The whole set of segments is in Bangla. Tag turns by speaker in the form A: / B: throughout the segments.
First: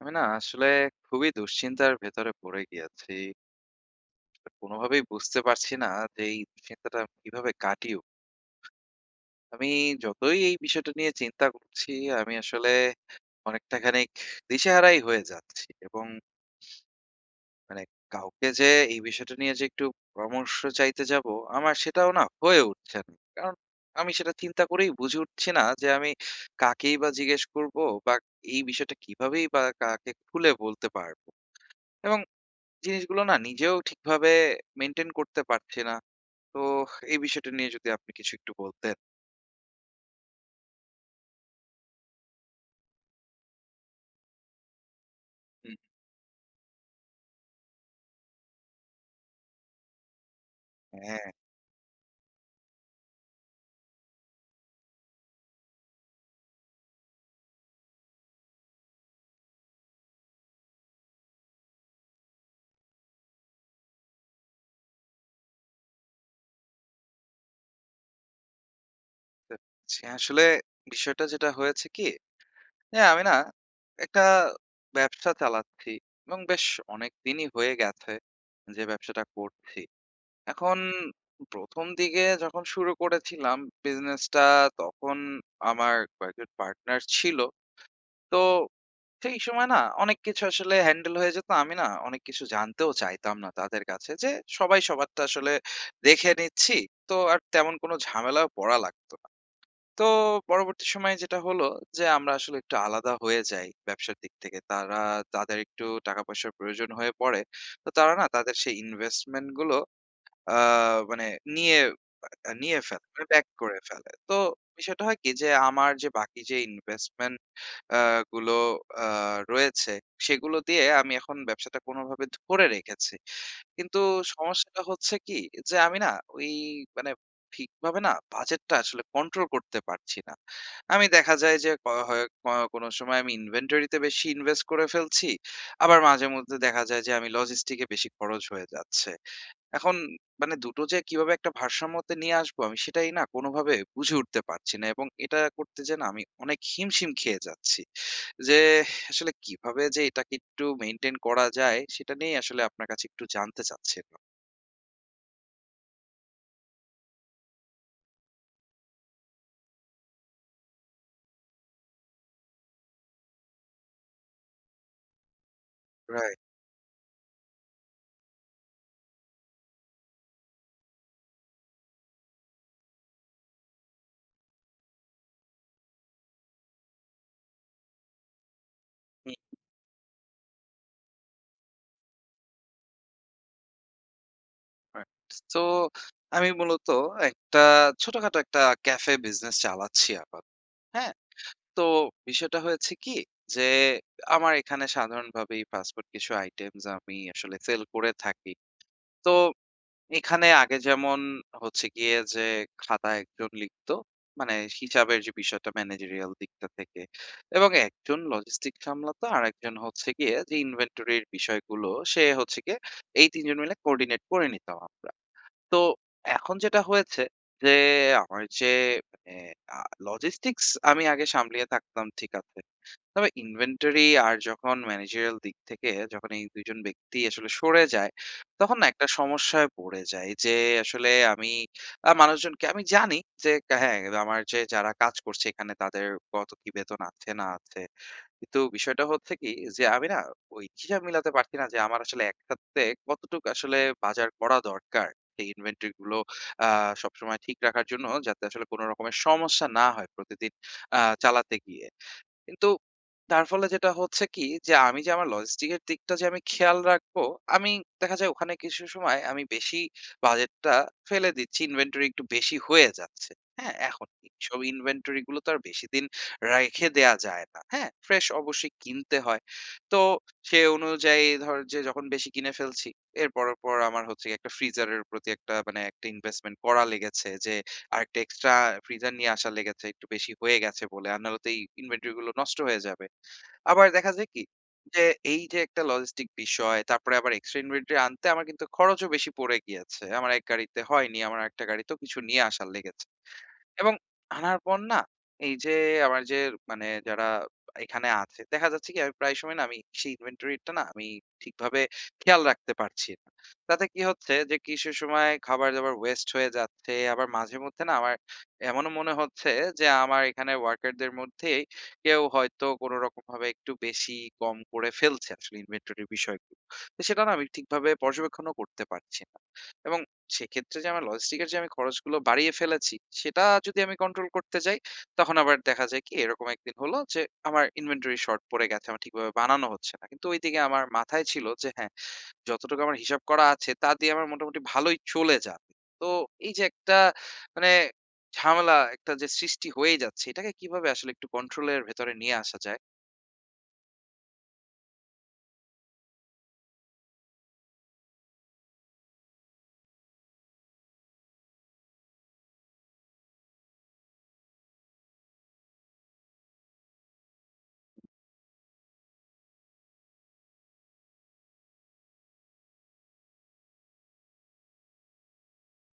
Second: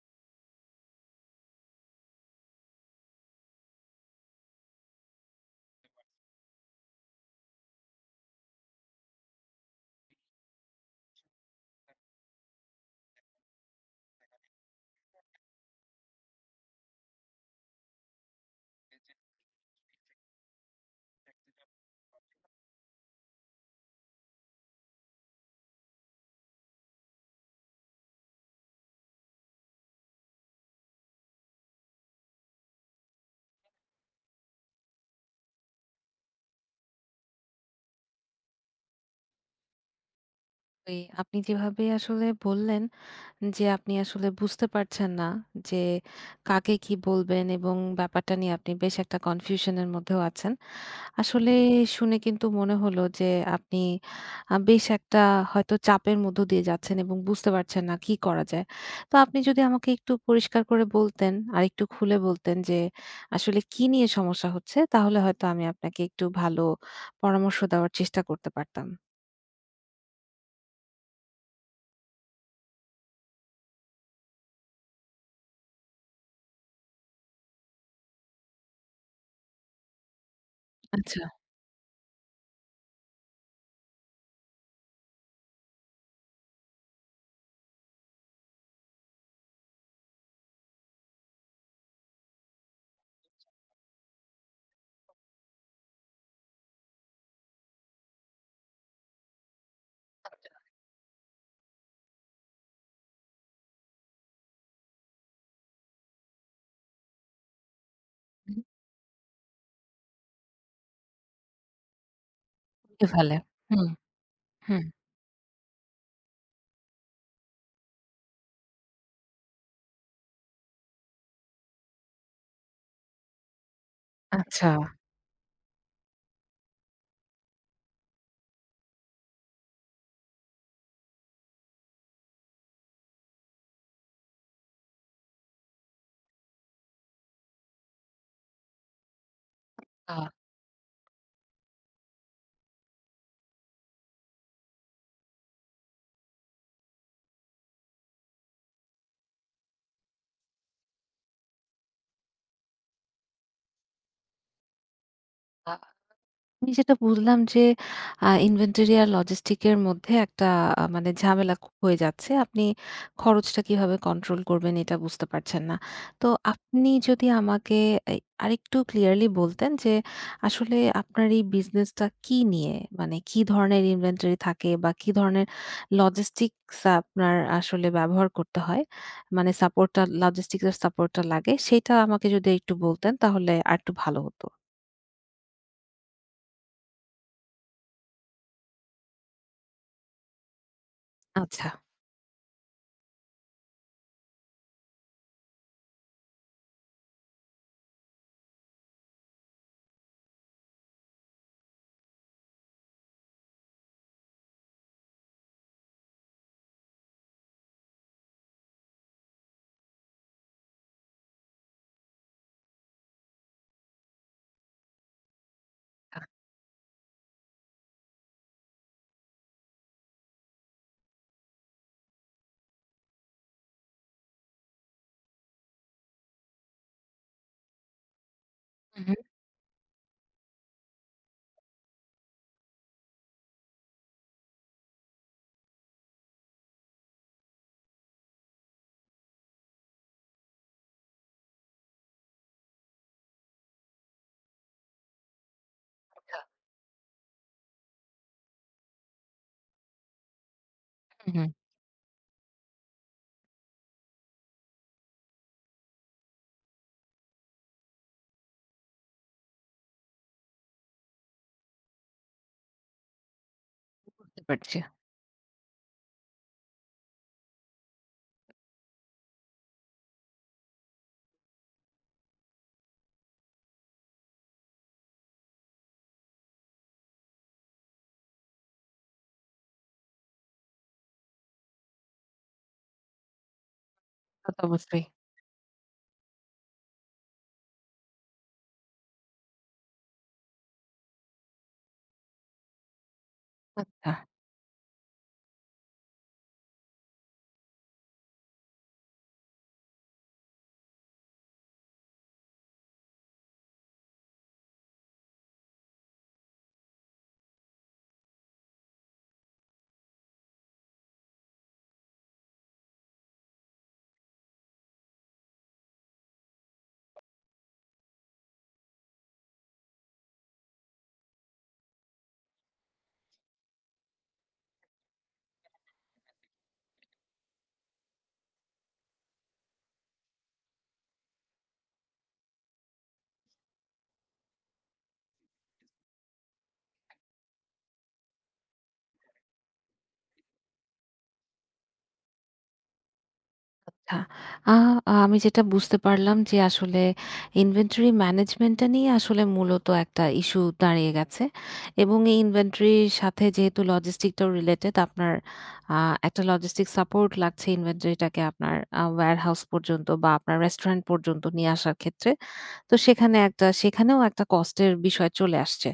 A: আমি না আসলে খুবই দুশ্চিন্তার ভেতরে পড়ে গিয়েছি। কোনোভাবেই বুঝতে পারছি না যে এই দুশ্চিন্তাটা আমি কিভাবে কাটিয়ে উঠবো? আমি যতই এই বিষয়টা নিয়ে চিন্তা করছি, আমি আসলে অনেকটা খানিক দিশেহারাই হয়ে যাচ্ছি। এবং মানে কাউকে যে এই বিষয়টা নিয়ে যে একটু পরামর্শ চাইতে যাবো, আমার সেটাও না হয়ে উঠছে না। কারণ আমি সেটা চিন্তা করেই বুঝে উঠছি না যে আমি কাকেই বা জিজ্ঞেস করবো, বা এই বিষয়টা কিভাবেই বা কাকে খুলে বলতে পারবো? এবং জিনিসগুলো না নিজেও ঠিকভাবে মেইনটেইন করতে পারছি না। তো এই বিষয়টা নিয়ে যদি আপনি কিছু একটু বলতেন।
B: ওই আপনি যেভাবে আসলে বললেন যে আপনি আসলে বুঝতে পারছেন না
A: হুম।
B: যে কাকে কি বলবেন এবং ব্যাপারটা নিয়ে আপনি বেশ একটা কনফিউশনের মধ্যেও আছেন।
A: হ্যাঁ,
B: আসলে শুনে কিন্তু মনে হলো যে আপনি বেশ একটা হয়তো চাপের মধ্য দিয়ে যাচ্ছেন এবং বুঝতে পারছেন না কি করা যায়। তো আপনি যদি আমাকে একটু পরিষ্কার করে বলতেন, আরেকটু খুলে বলতেন যে আসলে কি নিয়ে সমস্যা হচ্ছে তাহলে হয়তো আমি আপনাকে একটু ভালো পরামর্শ দেওয়ার চেষ্টা করতে পারতাম।
A: বুঝতে পারছি। আসলে বিষয়টা যেটা হয়েছে কি? যে আমি না একটা ব্যবসা চালাচ্ছি এবং বেশ অনেকদিনই হয়ে গেছে যে ব্যবসাটা করছি। এখন
B: আচ্ছা।
A: ১ম দিকে যখন শুরু করেছিলাম বিজনেসটা, তখন আমার কয়েকজন পার্টনার ছিল। তো সেই সময় না অনেক কিছু আসলে হ্যান্ডেল হয়ে যেত। আমি না অনেক কিছু জানতেও চাইতাম না তাদের কাছে, যে সবাই সবারটা আসলে দেখে নিচ্ছি। তো আর তেমন কোনো ঝামেলায় পড়া লাগতো না। তো পরবর্তী সময়ে যেটা হলো, যে আমরা আসলে একটু আলাদা হয়ে যাই ব্যবসার দিক থেকে। তারা তাদের একটু টাকা-পয়সার প্রয়োজন হয়ে পড়ে। তো তারা না তাদের সেই ইনভেস্টমেন্ট গুলো আ মানে নিয়ে নিয়ে
B: কেটে
A: ফেলে, মানে
B: ফেলে।
A: ব্যাক করে
B: হুম,
A: ফেলে। তো
B: হুম।
A: বিষয়টা হয় কি যে আমার যে বাকি যে ইনভেস্টমেন্ট আ গুলো আ রয়েছে, সেগুলো দিয়ে আমি এখন ব্যবসাটা কোনভাবে ধরে রেখেছি। কিন্তু
B: আচ্ছা।
A: সমস্যাটা হচ্ছে কি যে আমি না ওই মানে ঠিকভাবে না বাজেটটা আসলে কন্ট্রোল করতে পারছি না। আমি দেখা যায় যে ক হয় ক কোন সময় আমি ইনভেন্টরিতে বেশি ইনভেস্ট করে ফেলছি। আবার মাঝেমধ্যে দেখা যায় যে আমি লজিস্টিক এ বেশি খরচ হয়ে যাচ্ছে। এখন
B: আ
A: মানে ২ টো যে কিভাবে একটা ভারসাম্যতে নিয়ে আসবো আমি সেটাই না কোনোভাবে বুঝে উঠতে পারছি না, এবং এটা করতে যেয়ে না আমি অনেক হিমশিম খেয়ে যাচ্ছি। যে আসলে কিভাবে যে এটাকে একটু মেইনটেইন করা যায় সেটা নিয়েই আসলে আপনার কাছে একটু জানতে চাচ্ছিলাম।
B: আ, আমি যেটা বুঝলাম যে ইনভেন্টরি আর লজিস্টিক এর মধ্যে একটা মানে ঝামেলা হয়ে যাচ্ছে। আপনি খরচটা কিভাবে কন্ট্রোল করবেন এটা বুঝতে পারছেন না। তো
A: রাইট,
B: আপনি যদি আমাকে এই আরেকটু ক্লিয়ারলি বলতেন যে আসলে আপনার এই বিজনেসটা কি নিয়ে? মানে কি ধরনের ইনভেন্টরি থাকে বা কি ধরনের লজিস্টিকস আপনার আসলে ব্যবহার করতে হয়?
A: হুম,
B: মানে সাপোর্টটা লজিস্টিকস এর সাপোর্টটা লাগে সেটা আমাকে যদি একটু বলতেন তাহলে আরেকটু ভালো হতো।
A: রাইট। তো আমি মূলত একটা ছোটখাটো একটা ক্যাফে বিজনেস চালাচ্ছি আপাতত। হ্যাঁ?
B: আচ্ছা।
A: তো বিষয়টা হয়েছে কি যে আমার এখানে সাধারণভাবেই ফাস্ট ফুড কিছু আইটেমস আমি আসলে সেল করে থাকি। তো এখানে আগে যেমন হচ্ছে গিয়ে যে খাতায় একজন লিখতো। মানে হিসাবের যে বিষয়টা ম্যানেজেরিয়াল দিকটা থেকে। এবং একজন লজিস্টিক সামলাতো, আরেকজন হচ্ছে গিয়ে যে ইনভেন্টরির বিষয়গুলো সে হচ্ছে গিয়ে, এই ৩ জন মিলে কোঅর্ডিনেট করে নিতাম আমরা। তো এখন যেটা হয়েছে যে আমার যে মানে লজিস্টিক্স আমি আগে সামলিয়ে থাকতাম, ঠিক আছে। তবে ইনভেন্টরি আর যখন ম্যানেজারিয়াল দিক থেকে যখন এই ২ জন ব্যক্তি আসলে সরে যায়, তখন না একটা
B: উহু,
A: সমস্যায় পড়ে যাই যে আসলে আমি মানুষজনকে আমি জানি যে হ্যাঁ, আমার যে যারা কাজ করছে এখানে তাদের কত কি বেতন আছে না আছে। কিন্তু বিষয়টা হচ্ছে কি যে আমি না ওই হিসাব মিলাতে পারছি না যে আমার আসলে একসাথে কতটুকু আসলে বাজার করা দরকার, এই ইনভেন্টরি গুলো
B: আচ্ছা।
A: সবসময় ঠিক রাখার জন্য, যাতে আসলে কোনো রকমের সমস্যা না হয় প্রতিদিন
B: উহু।
A: চালাতে গিয়ে। কিন্তু তার ফলে যেটা হচ্ছে কি যে আমি যে আমার লজিস্টিকের দিকটা যে আমি খেয়াল রাখবো, আমি দেখা যায় ওখানে কিছু সময় আমি বেশি বাজেটটা ফেলে দিচ্ছি। ইনভেন্টরি একটু বেশি হয়ে যাচ্ছে। হ্যাঁ? এখন
B: বুঝতে
A: এইসব
B: পারছি।
A: ইনভেন্টরি গুলো তো আর বেশিদিন রেখে দেয়া যায় না। হ্যাঁ? ফ্রেশ অবশ্যই কিনতে হয়। তো সে অনুযায়ী ধর যে যখন বেশি কিনে ফেলছি, এরপর পর আমার হচ্ছে গিয়ে একটা ফ্রিজারের প্রতি একটা মানে একটা ইনভেস্টমেন্ট করা লেগেছে, যে আরেকটা এক্সট্রা ফ্রিজার নিয়ে আসা লেগেছে একটু বেশি হয়ে গেছে বলে। আর নাহলে তো এই ইনভেন্টরি গুলো নষ্ট হয়ে যাবে। আবার দেখা যায় কি?
B: তা তো অবশ্যই।
A: যে এই যে একটা লজিস্টিক বিষয়, তারপরে আবার এক্সট্রা ইনভেন্টরি আনতে আমার কিন্তু খরচও বেশি পড়ে গিয়েছে। আমার এক গাড়িতে হয়নি, আমার আরেকটা গাড়িতেও কিছু নিয়ে আসার লেগেছে। এবং
B: আচ্ছা,
A: আনার পর না এই যে আমার যে মানে যারা এখানে আছে, দেখা যাচ্ছে কি আমি প্রায় সময় না আমি সেই ইনভেন্টরিটা না আমি ঠিকভাবে খেয়াল রাখতে পারছি না। তাতে কি হচ্ছে যে কিছু সময় খাবার-দাবার ওয়েস্ট হয়ে যাচ্ছে। আবার মাঝে মধ্যে না আমার এমনও মনে হচ্ছে যে আমার এখানে ওয়ার্কারদের মধ্যেই কেউ হয়তো কোনরকমভাবে একটু বেশি কম করে ফেলছে আসলে ইনভেন্টরির বিষয়গুলো। তো সেটা না আমি ঠিকভাবে পর্যবেক্ষণও করতে পারছি না। এবং সেক্ষেত্রে যে আমার লজিস্টিক এর যে আমি খরচগুলো বাড়িয়ে ফেলেছি, সেটা যদি আমি কন্ট্রোল করতে যাই, তখন আবার দেখা যায় কি এরকম একদিন হলো যে আমার ইনভেন্টরি শর্ট পড়ে গেছে। আমার ঠিকভাবে বানানো হচ্ছে না। কিন্তু ওইদিকে আমার মাথায় ছিল যে হ্যাঁ, যতটুকু আমার হিসাব করা আছে তা দিয়ে আমার মোটামুটি ভালোই চলে যাবে। তো এই যে একটা মানে ঝামেলা একটা যে সৃষ্টি হয়ে যাচ্ছে, এটাকে কিভাবে আসলে একটু কন্ট্রোল এর ভেতরে নিয়ে আসা যায়?
B: আচ্ছা। আ আমি যেটা বুঝতে পারলাম যে আসলে ইনভেন্টরি ম্যানেজমেন্টটা নিয়ে আসলে মূলত একটা ইস্যু দাঁড়িয়ে গেছে। এবং এই ইনভেন্টরির সাথে যেহেতু লজিস্টিকটাও রিলেটেড আপনার আ একটা লজিস্টিক সাপোর্ট লাগছে ইনভেন্টরিটাকে আপনার ওয়্যারহাউস পর্যন্ত বা আপনার রেস্টুরেন্ট পর্যন্ত নিয়ে আসার ক্ষেত্রে। তো সেখানেও একটা কস্টের বিষয় চলে আসছে।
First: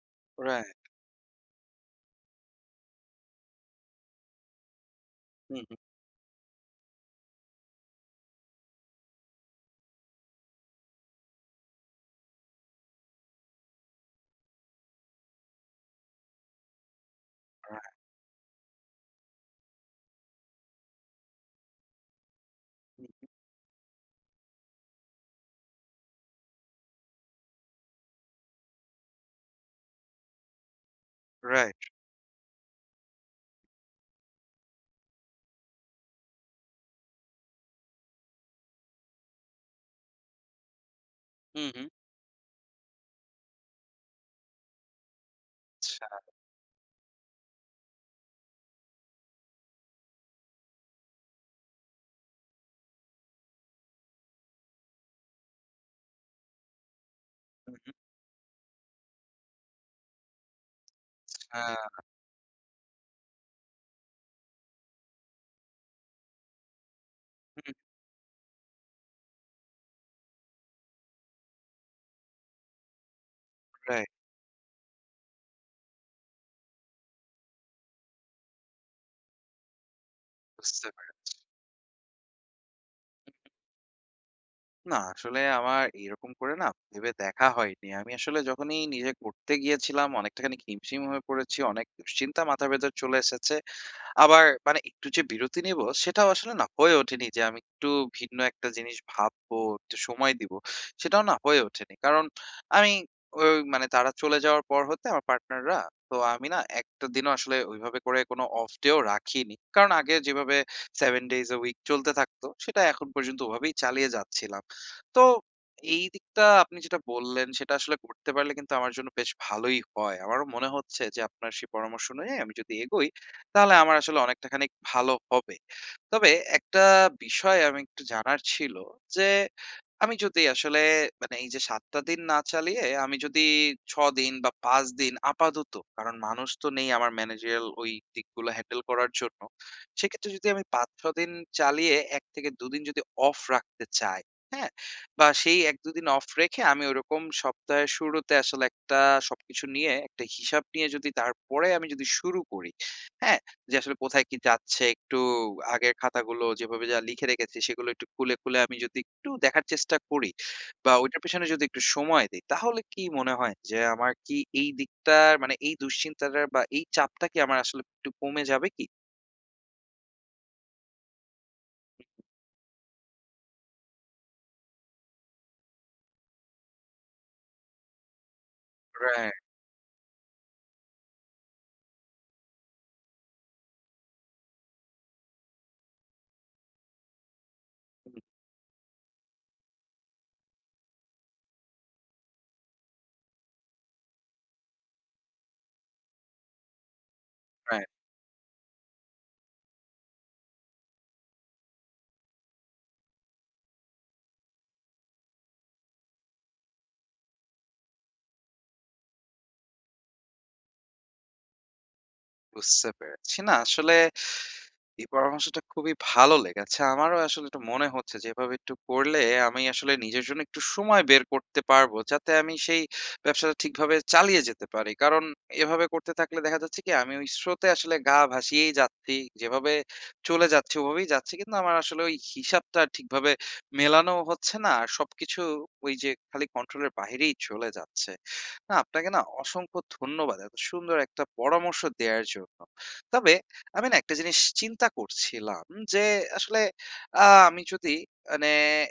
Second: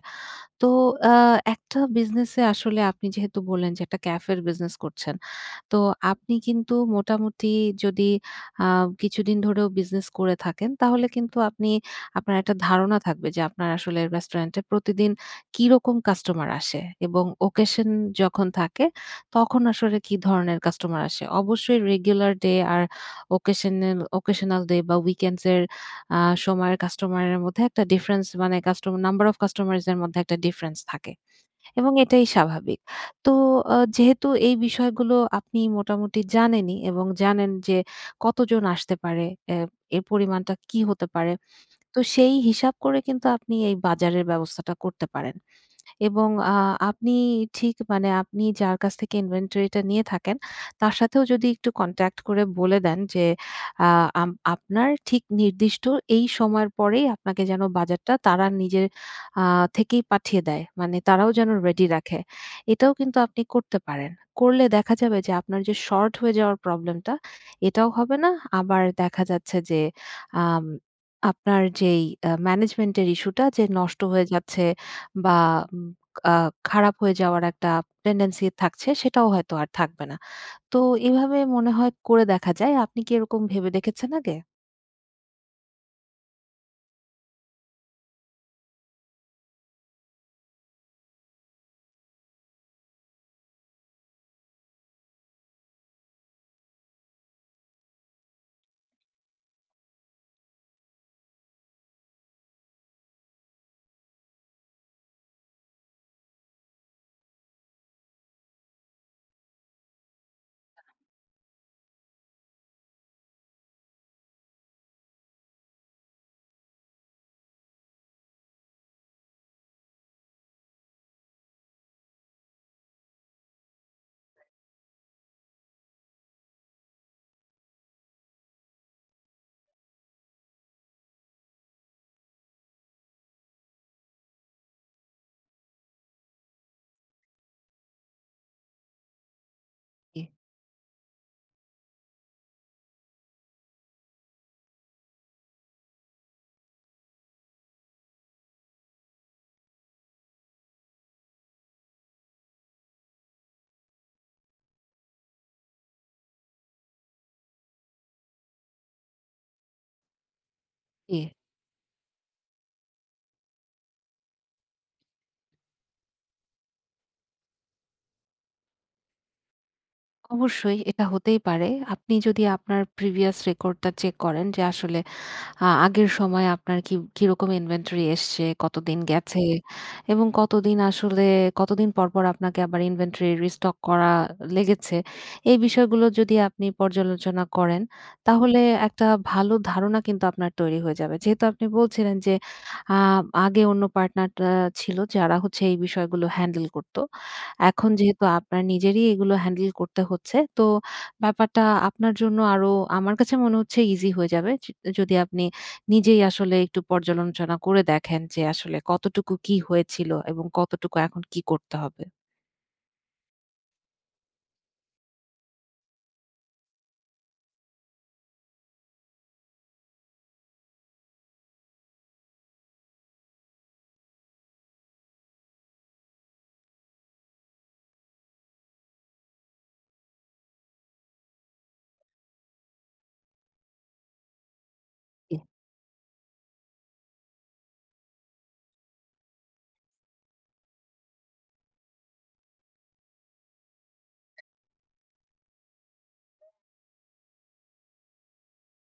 B: তো
A: রাইট,
B: আ একটা বিজনেসে আসলে আপনি যেহেতু বললেন যে একটা ক্যাফের বিজনেস করছেন।
A: হুম, হুম,
B: তো আপনি কিন্তু মোটামুটি যদি আ কিছুদিন ধরেও বিজনেস করে থাকেন, তাহলে কিন্তু আপনি আপনার একটা ধারণা থাকবে যে আপনার আসলে রেস্টুরেন্টে প্রতিদিন কিরকম কাস্টমার আসে এবং ওকেশন
A: রাইট,
B: যখন থাকে তখন আসলে কি ধরনের কাস্টমার আসে। অবশ্যই রেগুলার ডে আর
A: হুম,
B: ওকেশনাল ওকেশনাল ডে বা উইকেন্ডস এর আ সময়ের কাস্টমারের মধ্যে একটা ডিফারেন্স মানে কাস্টমার নাম্বার অফ কাস্টমারস এর মধ্যে একটা ডিফারেন্স থাকে।
A: রাইট,
B: এবং এটাই স্বাভাবিক। তো যেহেতু এই বিষয়গুলো আপনি মোটামুটি জানেনই এবং জানেন যে কতজন আসতে পারে, এ এর পরিমাণটা কি হতে পারে।
A: হুম, হুম,
B: তো সেই হিসাব করে কিন্তু আপনি এই বাজারের ব্যবস্থাটা করতে পারেন।
A: আচ্ছা,
B: এবং আপনি ঠিক মানে আপনি যার কাছ থেকে ইনভেন্টরিটা নিয়ে থাকেন, তার সাথেও যদি একটু কনট্যাক্ট করে বলে দেন যে, আ আম আপনার ঠিক নির্দিষ্ট এই সময়ের পরেই আপনাকে যেন
A: হুম, হুম,
B: বাজারটা তারা নিজের আ থেকেই পাঠিয়ে দেয়। মানে তারাও যেন
A: আ
B: রেডি রাখে। এটাও কিন্তু আপনি করতে পারেন। করলে দেখা যাবে যে আপনার যে শর্ট হয়ে যাওয়ার প্রবলেমটা,
A: হুম,
B: এটাও হবে না। আবার দেখা যাচ্ছে যে আম আপনার যেই ম্যানেজমেন্ট এর ইস্যুটা যে নষ্ট
A: রাইট,
B: হয়ে যাচ্ছে বা উম আ খারাপ হয়ে যাওয়ার একটা টেনডেন্সি থাকছে, সেটাও হয়তো আর থাকবে না। তো
A: বুঝতে পারছি।
B: এভাবে মনে হয় করে দেখা যায়। আপনি কি এরকম ভেবে দেখেছেন আগে?
A: না আসলে আমার এরকম করে না ভেবে দেখা হয়নি। আমি আসলে যখনই নিজে করতে গিয়েছিলাম অনেকটাখানি হিমশিম হয়ে পড়েছি, অনেক দুশ্চিন্তা মাথার ভেতর চলে এসেছে। আবার মানে একটু যে বিরতি নিবো সেটাও আসলে না হয়ে ওঠেনি, যে আমি একটু ভিন্ন একটা জিনিস ভাববো, একটু সময় দিব। সেটাও না হয়ে ওঠেনি। কারণ আমি ওই মানে তারা চলে যাওয়ার পর হতে আমার পার্টনাররা, তো আমি না একটা দিনও আসলে ওইভাবে করে কোনো অফ ডেও রাখিনি। কারণ আগে যেভাবে 7 ডেইজ a উইক চলতে থাকতো সেটা এখন পর্যন্ত ওভাবেই চালিয়ে যাচ্ছিলাম। তো এই দিকটা আপনি যেটা বললেন সেটা আসলে করতে পারলে কিন্তু আমার জন্য বেশ ভালোই হয়। আমারও মনে হচ্ছে যে আপনার সেই পরামর্শ অনুযায়ী আমি যদি এগোই, তাহলে আমার আসলে অনেকটা খানিক ভালো হবে। তবে একটা বিষয় আমি একটু জানার ছিল, যে আমি যদি আসলে মানে এই যে ৭ টা দিন না চালিয়ে আমি যদি ৬ দিন বা ৫ দিন আপাতত, কারণ মানুষ তো নেই আমার ম্যানেজারিয়াল ওই দিকগুলো হ্যান্ডেল করার জন্য।
B: জি,
A: সেক্ষেত্রে যদি আমি ৫-৬ দিন চালিয়ে ১ থেকে ২ দিন যদি অফ রাখতে চাই, হ্যাঁ? বা সেই ১-২ দিন অফ রেখে আমি ওরকম সপ্তাহের শুরুতে আসলে একটা সবকিছু নিয়ে একটা হিসাব নিয়ে যদি তারপরে আমি যদি শুরু করি, হ্যাঁ? যে আসলে কোথায় কি যাচ্ছে, একটু আগের খাতাগুলো যেভাবে যা লিখে রেখেছি সেগুলো একটু খুলে, খুলে আমি যদি একটু দেখার চেষ্টা করি, বা
B: জি।
A: ওইটার পেছনে যদি একটু সময় দেই, তাহলে কি মনে হয় যে আমার কি এই দিকটার মানে এই দুশ্চিন্তাটা বা এই চাপটা কি আমার আসলে একটু কমে যাবে কি?
B: অবশ্যই এটা হতেই পারে। আপনি যদি আপনার প্রিভিয়াস রেকর্ডটা চেক করেন যে আসলে আগের সময়ে আপনার কিরকম ইনভেন্টরি এসছে, কতদিন
A: রাইট,
B: গেছে এবং কতদিন পরপর আপনাকে আবার ইনভেন্টরি রিস্টক করা লেগেছে। এই বিষয়গুলো যদি আপনি পর্যালোচনা করেন, তাহলে একটা ভালো ধারণা কিন্তু আপনার তৈরি হয়ে যাবে। যেহেতু আপনি বলছিলেন যে, আ আগে অন্য পার্টনার ছিল যারা হচ্ছে এই বিষয়গুলো হ্যান্ডেল করত।
A: রাইট,
B: এখন যেহেতু আপনার নিজেরই এগুলো হ্যান্ডেল করতে হচ্ছে, তো ব্যাপারটা আপনার জন্য আরো আমার কাছে মনে হচ্ছে ইজি হয়ে যাবে। যদি আপনি নিজেই আসলে একটু পর্যালোচনা করে দেখেন যে আসলে কতটুকু কি হয়েছিল এবং কতটুকু এখন কি করতে হবে?
A: বুঝতে পেরেছি। না আসলে এই পরামর্শটা খুবই ভালো লেগেছে। আমারও আসলে এটা মনে হচ্ছে যে এভাবে একটু করলে আমি আসলে নিজের জন্য একটু সময় বের করতে পারবো। যাতে আমি সেই ব্যবসাটা ঠিকভাবে চালিয়ে যেতে পারি। কারণ এভাবে করতে থাকলে দেখা যাচ্ছে কি আমি ওই স্রোতে আসলে গা ভাসিয়েই যাচ্ছি। যেভাবে চলে যাচ্ছে ওভাবেই যাচ্ছি। কিন্তু আমার আসলে ওই হিসাবটা ঠিকভাবে মেলানো হচ্ছে না। আর
B: জি,
A: সবকিছু ওই যে খালি কন্ট্রোলের বাহিরেই চলে যাচ্ছে। না আপনাকে না অসংখ্য ধন্যবাদ। এত সুন্দর একটা পরামর্শ দেয়ার জন্য। তবে আমি না একটা জিনিস চিন্তা করছিলাম, যে আসলে আ আমি যদি মানে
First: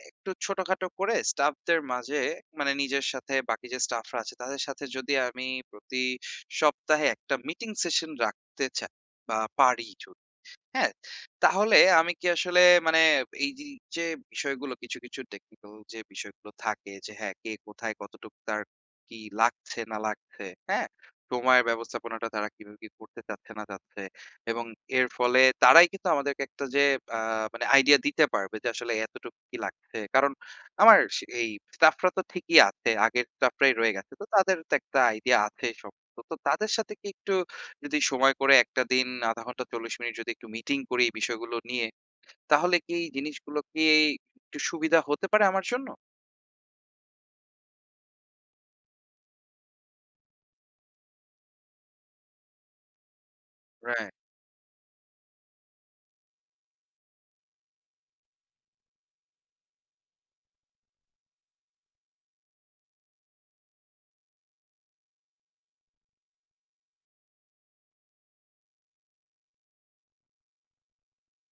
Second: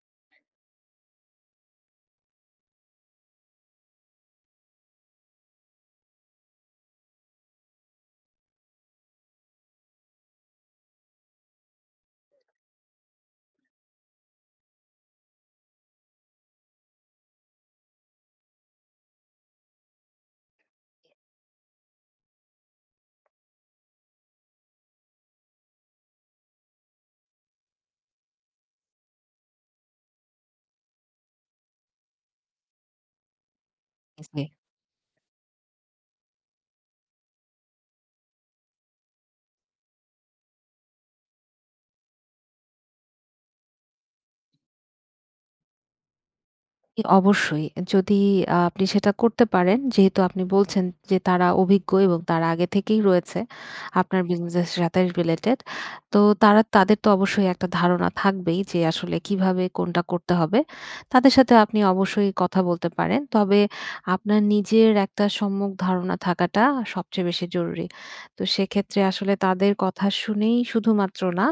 A: একটু ছোটখাটো করে স্টাফদের মাঝে, মানে নিজের সাথে বাকি যে স্টাফরা আছে তাদের সাথে যদি আমি প্রতি সপ্তাহে একটা মিটিং সেশন রাখতে চাই বা পারি, হ্যাঁ, তাহলে আমি কি আসলে মানে এই জি যে বিষয়গুলো কিছু, কিছু টেকনিক্যাল যে বিষয়গুলো থাকে, যে হ্যাঁ, কে কোথায় কতটুকু তার কি লাগছে না লাগছে, হ্যাঁ? সময়ের ব্যবস্থাপনাটা তারা কিভাবে কি করতে চাচ্ছে না চাচ্ছে, এবং এর ফলে তারাই কিন্তু আমাদেরকে একটা যে আ মানে আইডিয়া দিতে পারবে যে আসলে এতটুকু কি লাগছে। কারণ আমার সে এই স্টাফরা তো ঠিকই আছে। আগের স্টাফরাই রয়ে গেছে। তো
B: জি।
A: তাদের তো একটা আইডিয়া আছে সম্ভবত। তো তাদের সাথে কি একটু যদি সময় করে একটা দিন ০.৫ ঘন্টা ৪০ মিনিট যদি একটু মিটিং করি এই বিষয়গুলো নিয়ে, তাহলে কি এই জিনিসগুলো কি একটু সুবিধা হতে পারে আমার জন্য?
B: জি, অবশ্যই। যদি আপনি সেটা করতে পারেন, যেহেতু আপনি বলছেন যে তারা অভিজ্ঞ এবং তারা আগে থেকেই রয়েছে
A: রাইট।
B: আপনার বিজনেসের সাথে রিলেটেড। তো তাদের তো অবশ্যই একটা ধারণা থাকবেই যে আসলে কিভাবে কোনটা করতে হবে। তাদের সাথে আপনি অবশ্যই কথা বলতে পারেন। তবে আপনার নিজের একটা সম্যক ধারণা থাকাটা সবচেয়ে বেশি জরুরি। তো সেক্ষেত্রে আসলে তাদের কথা শুনেই শুধুমাত্র না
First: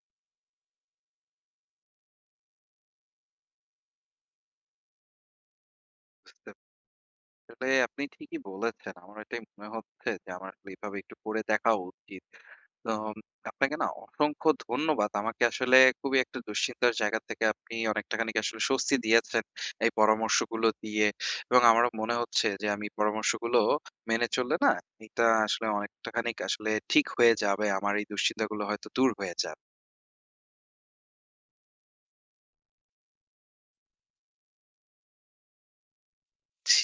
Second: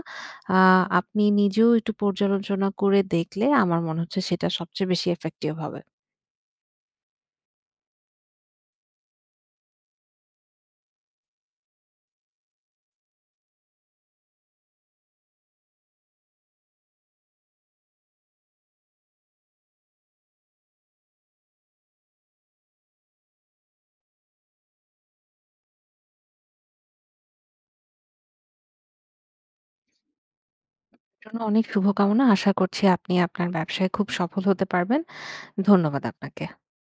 B: আ আপনি নিজেও একটু পর্যালোচনা করে দেখলে আমার মনে হচ্ছে সেটা সবচেয়ে বেশি effective হবে।
A: বুঝতে, আসলে আপনি ঠিকই বলেছেন। আমার এটাই মনে হচ্ছে যে আমার আসলে এভাবে একটু করে দেখা উচিত। তো আপনাকে না অসংখ্য ধন্যবাদ। আমাকে আসলে খুবই একটা দুশ্চিন্তার জায়গা থেকে আপনি অনেকটা খানিক আসলে স্বস্তি দিয়েছেন এই পরামর্শগুলো দিয়ে। এবং আমারও মনে হচ্ছে যে আমি পরামর্শগুলো মেনে চললে না এটা আসলে অনেকটা খানিক আসলে ঠিক হয়ে যাবে। আমার এই দুশ্চিন্তাগুলো হয়তো দূর হয়ে
B: জন্য অনেক শুভকামনা। আশা করছি আপনি আপনার ব্যবসায় খুব সফল হতে পারবেন। ধন্যবাদ আপনাকে।
A: যাচ্ছে।